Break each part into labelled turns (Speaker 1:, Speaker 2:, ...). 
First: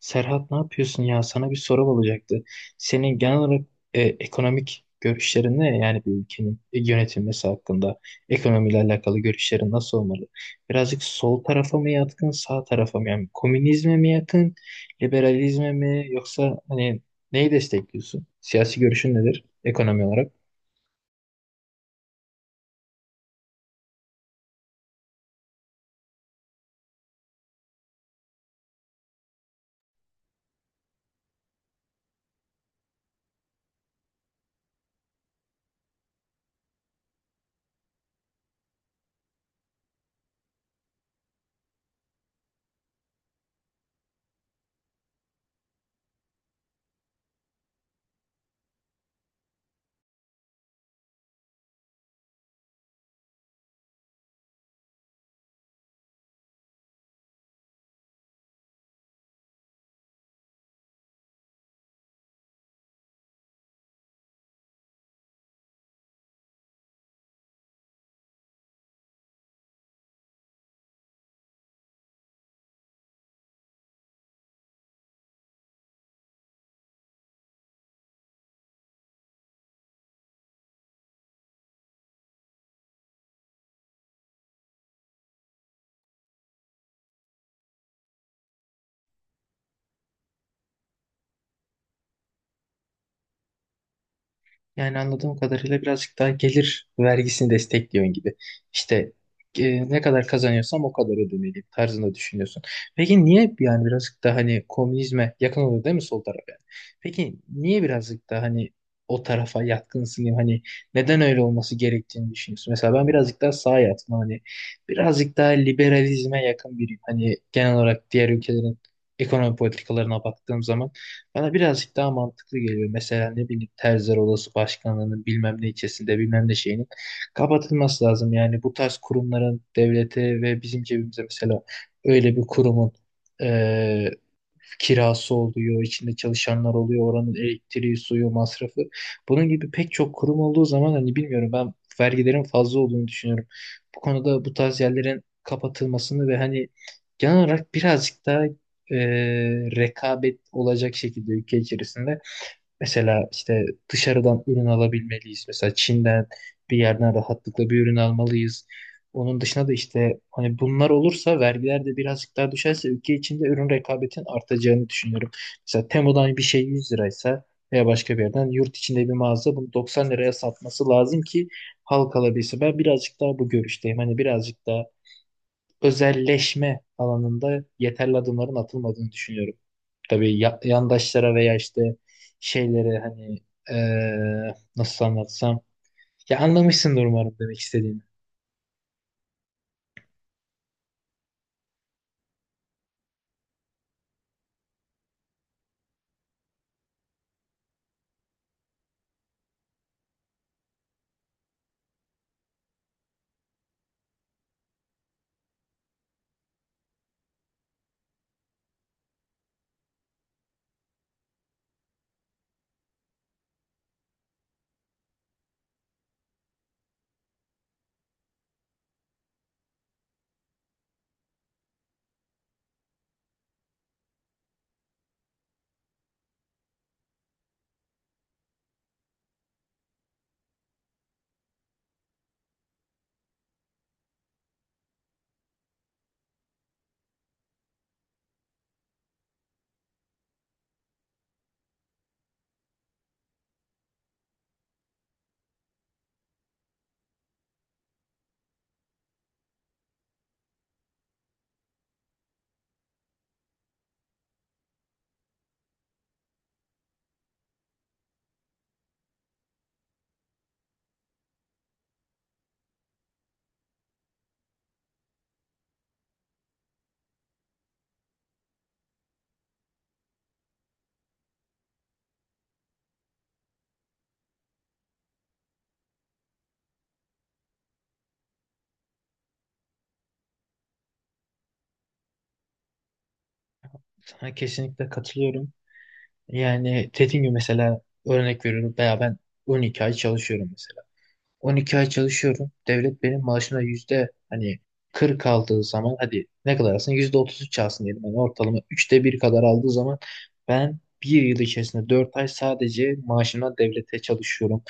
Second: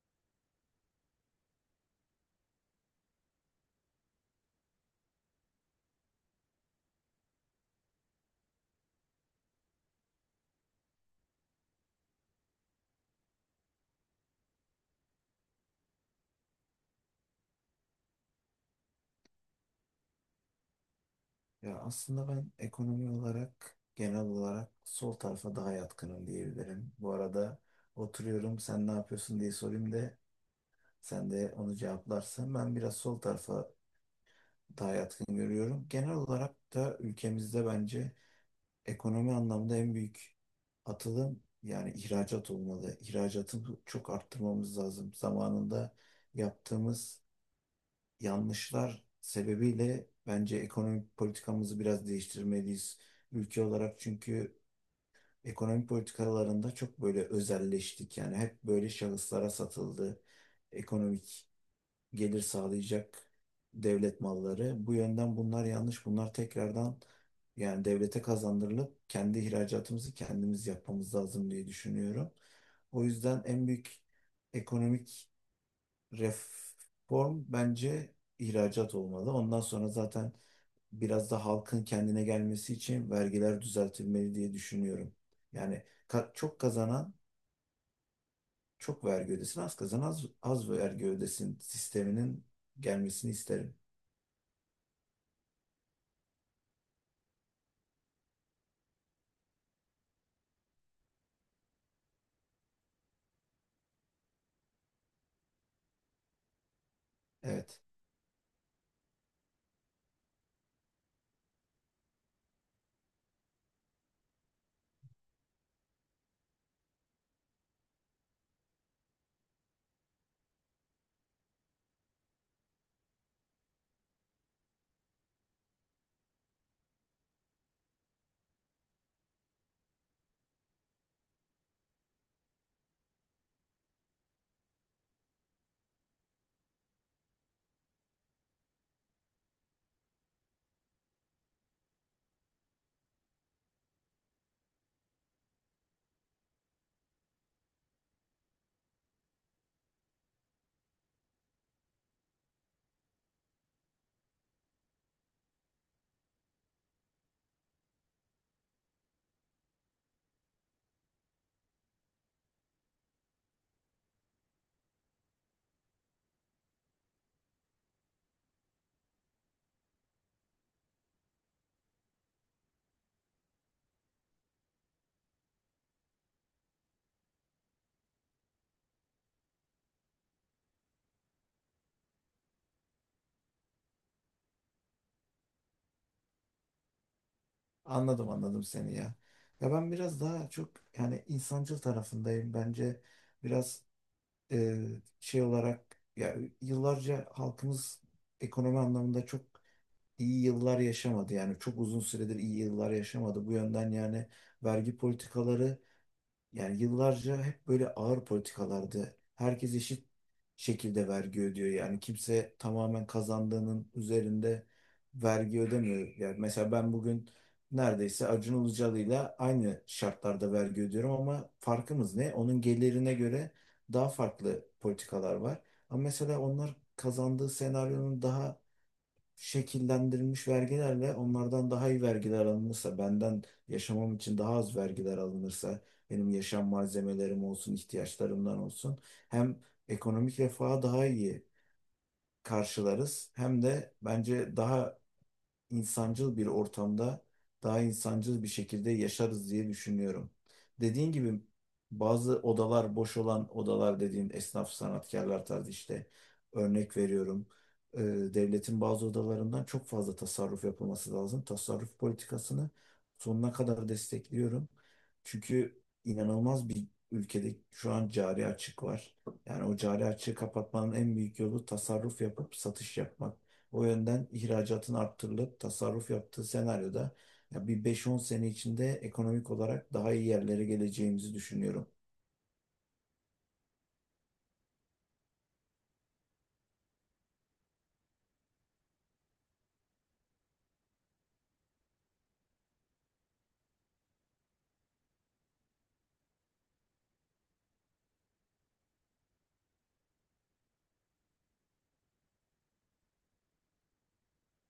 Speaker 1: Serhat ne yapıyorsun ya? Sana bir sorum olacaktı. Senin genel olarak ekonomik görüşlerin ne? Yani bir ülkenin yönetilmesi hakkında ekonomiyle alakalı görüşlerin nasıl olmalı? Birazcık sol tarafa mı yatkın, sağ tarafa mı? Yani komünizme mi yakın, liberalizme mi? Yoksa hani neyi destekliyorsun? Siyasi görüşün nedir ekonomi olarak?
Speaker 2: Ya aslında ben ekonomi olarak genel olarak sol tarafa daha yatkınım diyebilirim. Bu arada oturuyorum, sen ne yapıyorsun diye sorayım da sen de onu cevaplarsan. Ben biraz sol tarafa daha yatkın görüyorum. Genel olarak da ülkemizde bence ekonomi anlamda en büyük atılım yani ihracat olmalı. İhracatı çok arttırmamız lazım. Zamanında yaptığımız yanlışlar sebebiyle bence ekonomik politikamızı biraz değiştirmeliyiz. Ülke olarak, çünkü ekonomik politikalarında çok böyle özelleştik. Yani hep böyle şahıslara satıldı. Ekonomik gelir sağlayacak devlet malları. Bu yönden bunlar yanlış. Bunlar tekrardan yani devlete kazandırılıp kendi ihracatımızı kendimiz yapmamız lazım diye düşünüyorum. O yüzden en büyük ekonomik reform bence ihracat olmalı. Ondan sonra zaten biraz da halkın kendine gelmesi için vergiler düzeltilmeli diye düşünüyorum. Yani çok kazanan çok vergi ödesin, az kazanan az, az vergi ödesin sisteminin gelmesini isterim.
Speaker 1: Yani anladığım kadarıyla birazcık daha gelir vergisini destekliyorsun gibi. İşte ne kadar kazanıyorsam o kadar ödemeliyim tarzında düşünüyorsun. Peki niye yani birazcık daha hani komünizme yakın oluyor değil mi sol taraf yani? Peki
Speaker 2: Evet.
Speaker 1: niye birazcık daha hani o tarafa yatkınsın diyeyim hani neden öyle olması gerektiğini düşünüyorsun? Mesela ben birazcık daha sağa yatkın hani birazcık daha liberalizme yakın biriyim. Hani genel olarak diğer ülkelerin ekonomi politikalarına baktığım zaman. Bana birazcık daha mantıklı geliyor. Mesela ne bileyim Terziler Odası Başkanlığı'nın bilmem ne ilçesinde bilmem ne şeyinin kapatılması lazım. Yani bu tarz kurumların devlete ve bizim cebimize mesela öyle bir kurumun eee, kirası oluyor, içinde çalışanlar oluyor, oranın elektriği, suyu, masrafı. Bunun gibi pek çok kurum olduğu zaman hani bilmiyorum ben vergilerin fazla olduğunu düşünüyorum. Bu konuda bu tarz yerlerin kapatılmasını ve hani genel olarak birazcık daha e, rekabet olacak şekilde ülke içerisinde mesela işte dışarıdan ürün alabilmeliyiz. Mesela Çin'den bir yerden rahatlıkla bir ürün almalıyız. Onun dışında da işte hani bunlar olursa vergiler de birazcık daha düşerse ülke içinde ürün rekabetin artacağını düşünüyorum. Mesela Temo'dan bir şey 100 liraysa veya başka bir yerden yurt içinde bir mağaza bunu 90 liraya satması lazım ki halk alabilse. Ben birazcık daha bu görüşteyim. Hani birazcık daha özelleşme alanında yeterli adımların atılmadığını düşünüyorum. Tabii yandaşlara veya işte şeylere hani nasıl anlatsam ya anlamışsındır umarım demek istediğimi.
Speaker 2: Anladım anladım seni ya. Ya ben biraz daha çok yani insancıl tarafındayım. Bence biraz e, şey olarak ya yıllarca halkımız ekonomi anlamında çok iyi yıllar yaşamadı. Yani çok uzun süredir iyi yıllar yaşamadı. Bu yönden yani vergi politikaları yani yıllarca hep böyle ağır politikalardı. Herkes eşit şekilde vergi ödüyor. Yani kimse tamamen kazandığının üzerinde vergi ödemiyor. Yani mesela ben bugün neredeyse Acun Ilıcalı'yla aynı şartlarda vergi ödüyorum ama farkımız ne? Onun gelirine göre daha farklı politikalar var. Ama mesela onlar kazandığı senaryonun daha şekillendirilmiş vergilerle onlardan daha iyi vergiler alınırsa, benden yaşamam için daha az vergiler alınırsa, benim yaşam malzemelerim olsun, ihtiyaçlarımdan olsun, hem ekonomik refaha daha iyi karşılarız, hem de bence daha insancıl bir ortamda daha insancıl bir şekilde yaşarız diye düşünüyorum. Dediğin gibi bazı odalar, boş olan odalar dediğin, esnaf sanatkarlar tarzı, işte örnek veriyorum. Ee, Devletin bazı odalarından çok fazla tasarruf yapılması lazım. Tasarruf politikasını sonuna kadar destekliyorum. Çünkü inanılmaz bir ülkede şu an cari açık var. Yani o cari açığı kapatmanın en büyük yolu tasarruf yapıp satış yapmak. O yönden ihracatın arttırılıp tasarruf yaptığı senaryoda ya bir 5-10 sene içinde ekonomik olarak daha iyi yerlere geleceğimizi düşünüyorum.
Speaker 1: Sana kesinlikle katılıyorum. Yani dediğim gibi mesela örnek veriyorum veya ben 12 ay çalışıyorum mesela. 12 ay çalışıyorum. Devlet benim maaşına yüzde hani 40 aldığı zaman hadi ne kadar alsın? Yüzde 33 alsın diyelim. Yani ortalama üçte bir kadar aldığı zaman ben bir yıl içerisinde 4 ay sadece maaşımdan devlete çalışıyorum.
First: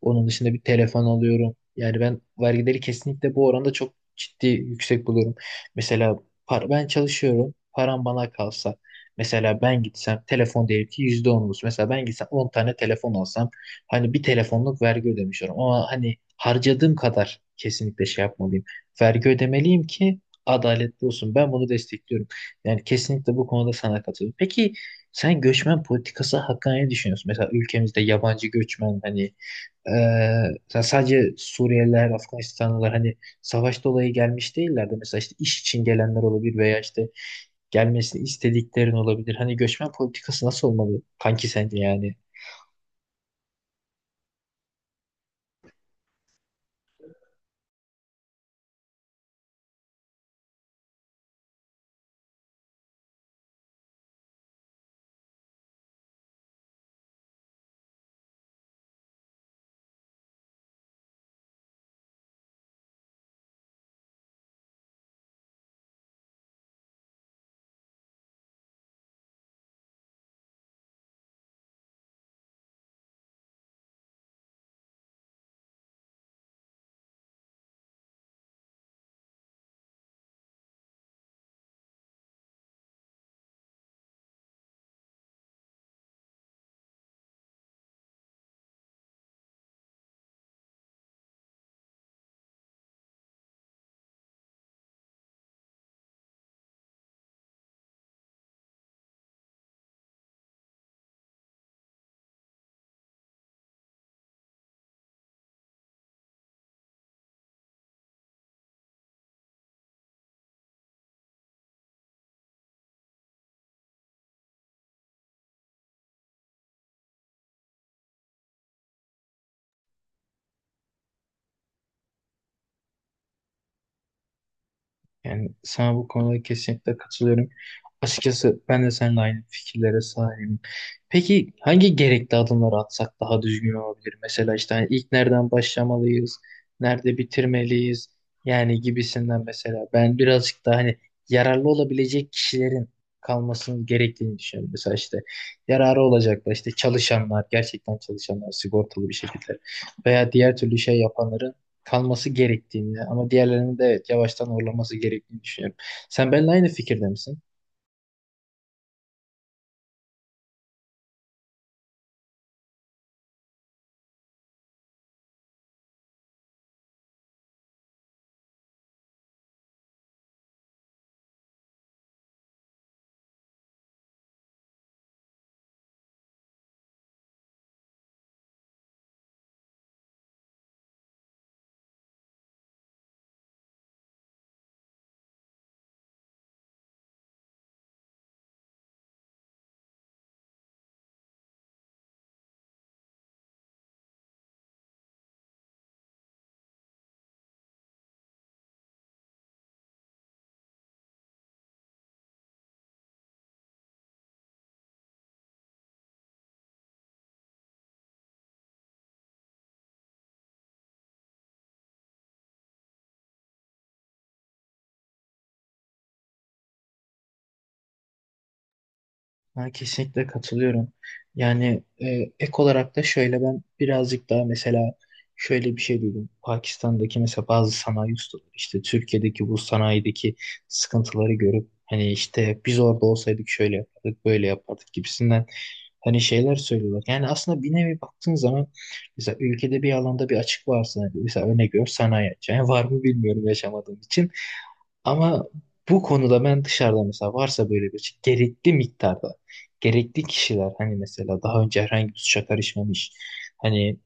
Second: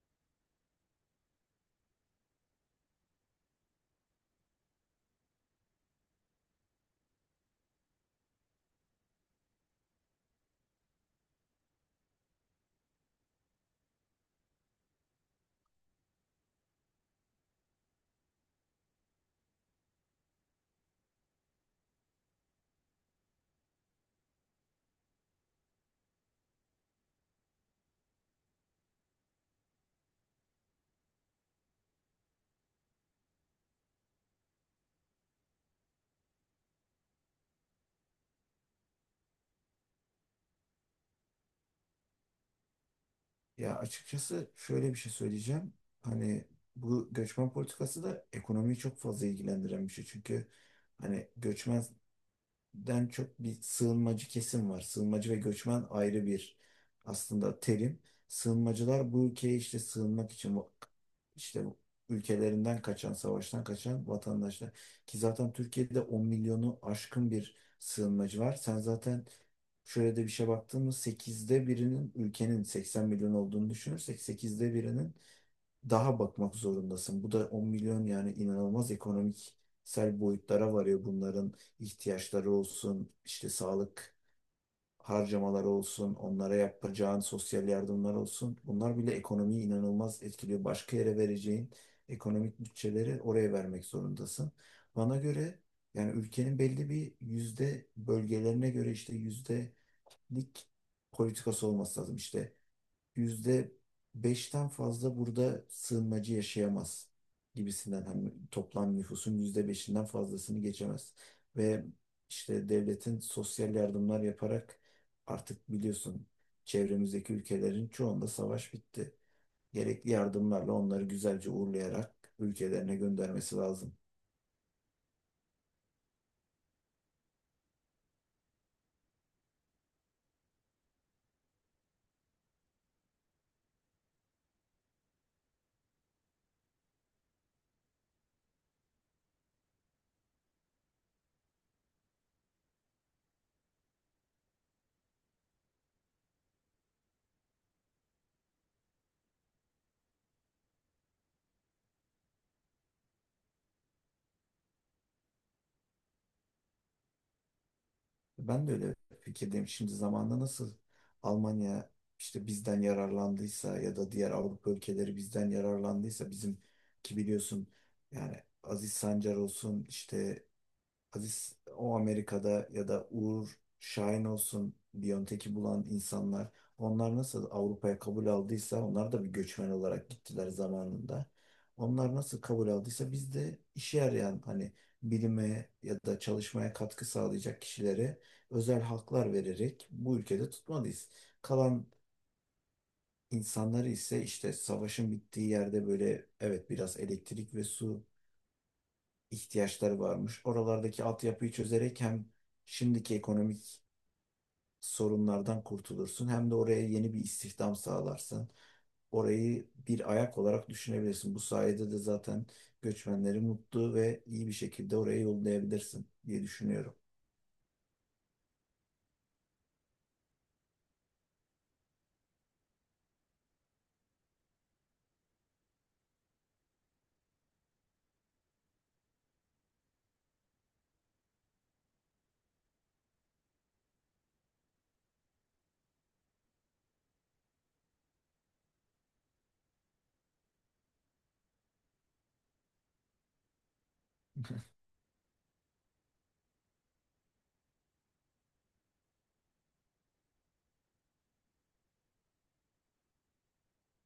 Speaker 1: Onun dışında bir telefon alıyorum. Yani ben vergileri kesinlikle bu oranda çok ciddi yüksek buluyorum. Mesela ben çalışıyorum. Param bana kalsa. Mesela ben gitsem telefon diyelim ki %10 olsun. Mesela ben gitsem 10 tane telefon alsam hani bir telefonluk vergi ödemişiyorum ama hani harcadığım kadar kesinlikle şey yapmalıyım. Vergi ödemeliyim ki adaletli olsun. Ben bunu destekliyorum. Yani kesinlikle bu konuda sana katılıyorum. Peki sen göçmen politikası hakkında ne düşünüyorsun? Mesela ülkemizde yabancı göçmen hani sadece Suriyeliler, Afganistanlılar hani savaş dolayı gelmiş değiller de mesela işte iş için gelenler olabilir veya işte gelmesini istediklerin olabilir. Hani göçmen politikası nasıl olmalı kanki sence yani?
Speaker 2: Ya açıkçası şöyle bir şey söyleyeceğim. Hani bu göçmen politikası da ekonomiyi çok fazla ilgilendiren bir şey. Çünkü hani göçmen den çok bir sığınmacı kesim var. Sığınmacı ve göçmen ayrı bir aslında terim. Sığınmacılar bu ülkeye işte sığınmak için işte bu ülkelerinden kaçan, savaştan kaçan vatandaşlar. Ki zaten Türkiye'de 10 milyonu aşkın bir sığınmacı var. Sen zaten şöyle de bir şey, baktığımız 1/8'inin, ülkenin 80 milyon olduğunu düşünürsek 1/8'inin daha bakmak zorundasın. Bu da 10 milyon. Yani inanılmaz ekonomiksel boyutlara varıyor bunların ihtiyaçları olsun, işte sağlık harcamaları olsun, onlara yapacağın sosyal yardımlar olsun. Bunlar bile ekonomiyi inanılmaz etkiliyor. Başka yere vereceğin ekonomik bütçeleri oraya vermek zorundasın. Bana göre yani ülkenin belli bir yüzde, bölgelerine göre işte yüzdelik politikası olması lazım. İşte %5'ten fazla burada sığınmacı yaşayamaz gibisinden, hani toplam nüfusun %5'inden fazlasını geçemez. Ve işte devletin sosyal yardımlar yaparak, artık biliyorsun, çevremizdeki ülkelerin çoğunda savaş bitti. Gerekli yardımlarla onları güzelce uğurlayarak ülkelerine göndermesi lazım.
Speaker 1: Yani sana bu konuda kesinlikle katılıyorum. Açıkçası ben de seninle aynı fikirlere sahibim. Peki hangi gerekli adımları atsak daha düzgün olabilir? Mesela işte hani ilk nereden başlamalıyız, nerede bitirmeliyiz yani gibisinden mesela. Ben birazcık daha hani yararlı olabilecek kişilerin kalmasının gerektiğini düşünüyorum. Mesela işte yararı olacaklar işte çalışanlar, gerçekten çalışanlar sigortalı bir şekilde veya diğer türlü şey yapanların kalması gerektiğini ama diğerlerinin de evet yavaştan horlaması gerektiğini düşünüyorum. Sen benimle aynı fikirde misin?
Speaker 2: Ben de öyle fikirdeyim. Şimdi zamanda nasıl Almanya işte bizden yararlandıysa ya da diğer Avrupa ülkeleri bizden yararlandıysa, bizim ki biliyorsun yani Aziz Sancar olsun, işte Aziz o Amerika'da, ya da Uğur Şahin olsun Biontech'i bulan insanlar, onlar nasıl Avrupa'ya kabul aldıysa, onlar da bir göçmen olarak gittiler zamanında. Onlar nasıl kabul aldıysa biz de işe yarayan, hani bilime ya da çalışmaya katkı sağlayacak kişilere özel haklar vererek bu ülkede tutmalıyız. Kalan insanları ise, işte savaşın bittiği yerde, böyle evet biraz elektrik ve su ihtiyaçları varmış. Oralardaki altyapıyı çözerek hem şimdiki ekonomik sorunlardan kurtulursun, hem de oraya yeni bir istihdam sağlarsın. Orayı bir ayak olarak düşünebilirsin. Bu sayede de zaten göçmenleri mutlu ve iyi bir şekilde oraya yollayabilirsin diye düşünüyorum.
Speaker 1: Ben kesinlikle katılıyorum. Yani ek olarak da şöyle ben birazcık daha mesela şöyle bir şey duydum. Pakistan'daki mesela bazı sanayi ustaları işte Türkiye'deki bu sanayideki sıkıntıları görüp hani işte biz orada olsaydık şöyle yapardık böyle yapardık gibisinden hani şeyler söylüyorlar. Yani aslında bir nevi baktığın zaman mesela ülkede bir alanda bir açık varsa hani mesela örnek veriyorum sanayi açığı. Yani var mı bilmiyorum yaşamadığım için. Ama bu konuda ben dışarıda mesela varsa böyle bir şey, gerekli miktarda gerekli kişiler hani mesela daha önce herhangi bir suça karışmamış hani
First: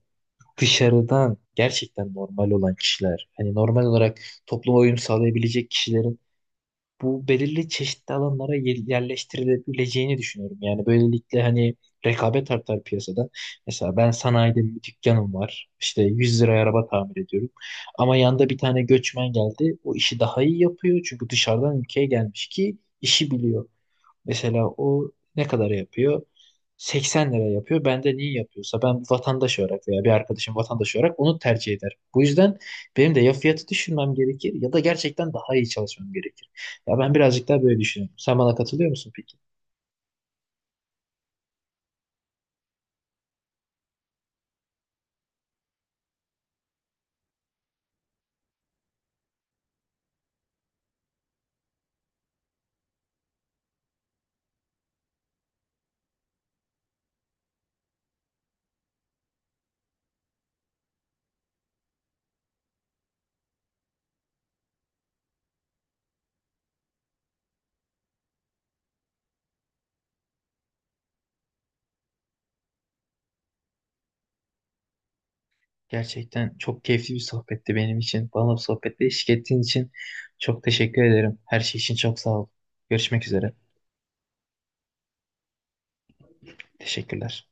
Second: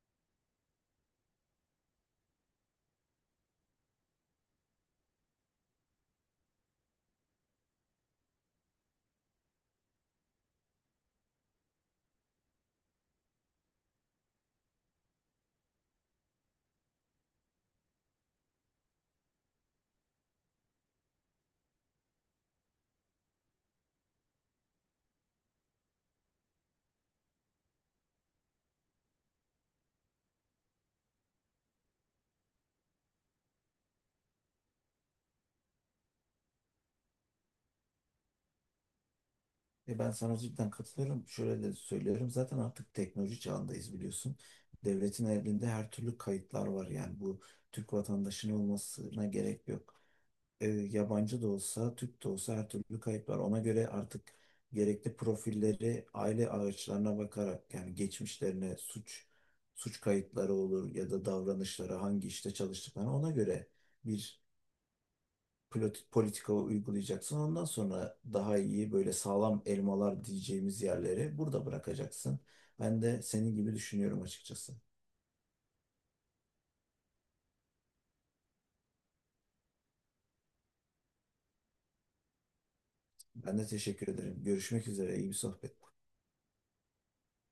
Speaker 1: dışarıdan gerçekten normal olan kişiler hani normal olarak topluma uyum sağlayabilecek kişilerin bu belirli çeşitli alanlara yerleştirilebileceğini düşünüyorum. Yani böylelikle hani rekabet artar piyasada. Mesela ben sanayide bir dükkanım var. İşte 100 liraya araba tamir ediyorum. Ama yanda bir tane göçmen geldi. O işi daha iyi yapıyor. Çünkü dışarıdan ülkeye gelmiş ki işi biliyor. Mesela o ne kadar yapıyor? 80 lira yapıyor. Ben de niye yapıyorsa ben vatandaş olarak veya bir arkadaşım vatandaş olarak onu tercih eder. Bu yüzden benim de ya fiyatı düşürmem gerekir ya da gerçekten daha iyi çalışmam gerekir. Ya ben birazcık daha böyle düşünüyorum. Sen bana katılıyor musun peki?
Speaker 2: E ben sana cidden katılıyorum. Şöyle de söylüyorum. Zaten artık teknoloji çağındayız, biliyorsun. Devletin elinde her türlü kayıtlar var. Yani bu Türk vatandaşının olmasına gerek yok. Yabancı da olsa, Türk de olsa her türlü kayıp var. Ona göre artık gerekli profilleri aile ağaçlarına bakarak, yani geçmişlerine, suç kayıtları olur, ya da davranışları hangi işte çalıştıklarına, ona göre bir politika uygulayacaksın. Ondan sonra daha iyi böyle sağlam elmalar diyeceğimiz yerleri burada bırakacaksın. Ben de senin gibi düşünüyorum açıkçası.
Speaker 1: Gerçekten çok keyifli bir sohbetti benim için. Bana bu sohbette eşlik ettiğin için çok teşekkür ederim. Her şey için çok sağ ol. Görüşmek üzere.
Speaker 2: Ben de teşekkür ederim. Görüşmek üzere. İyi bir sohbet.
Speaker 1: Teşekkürler.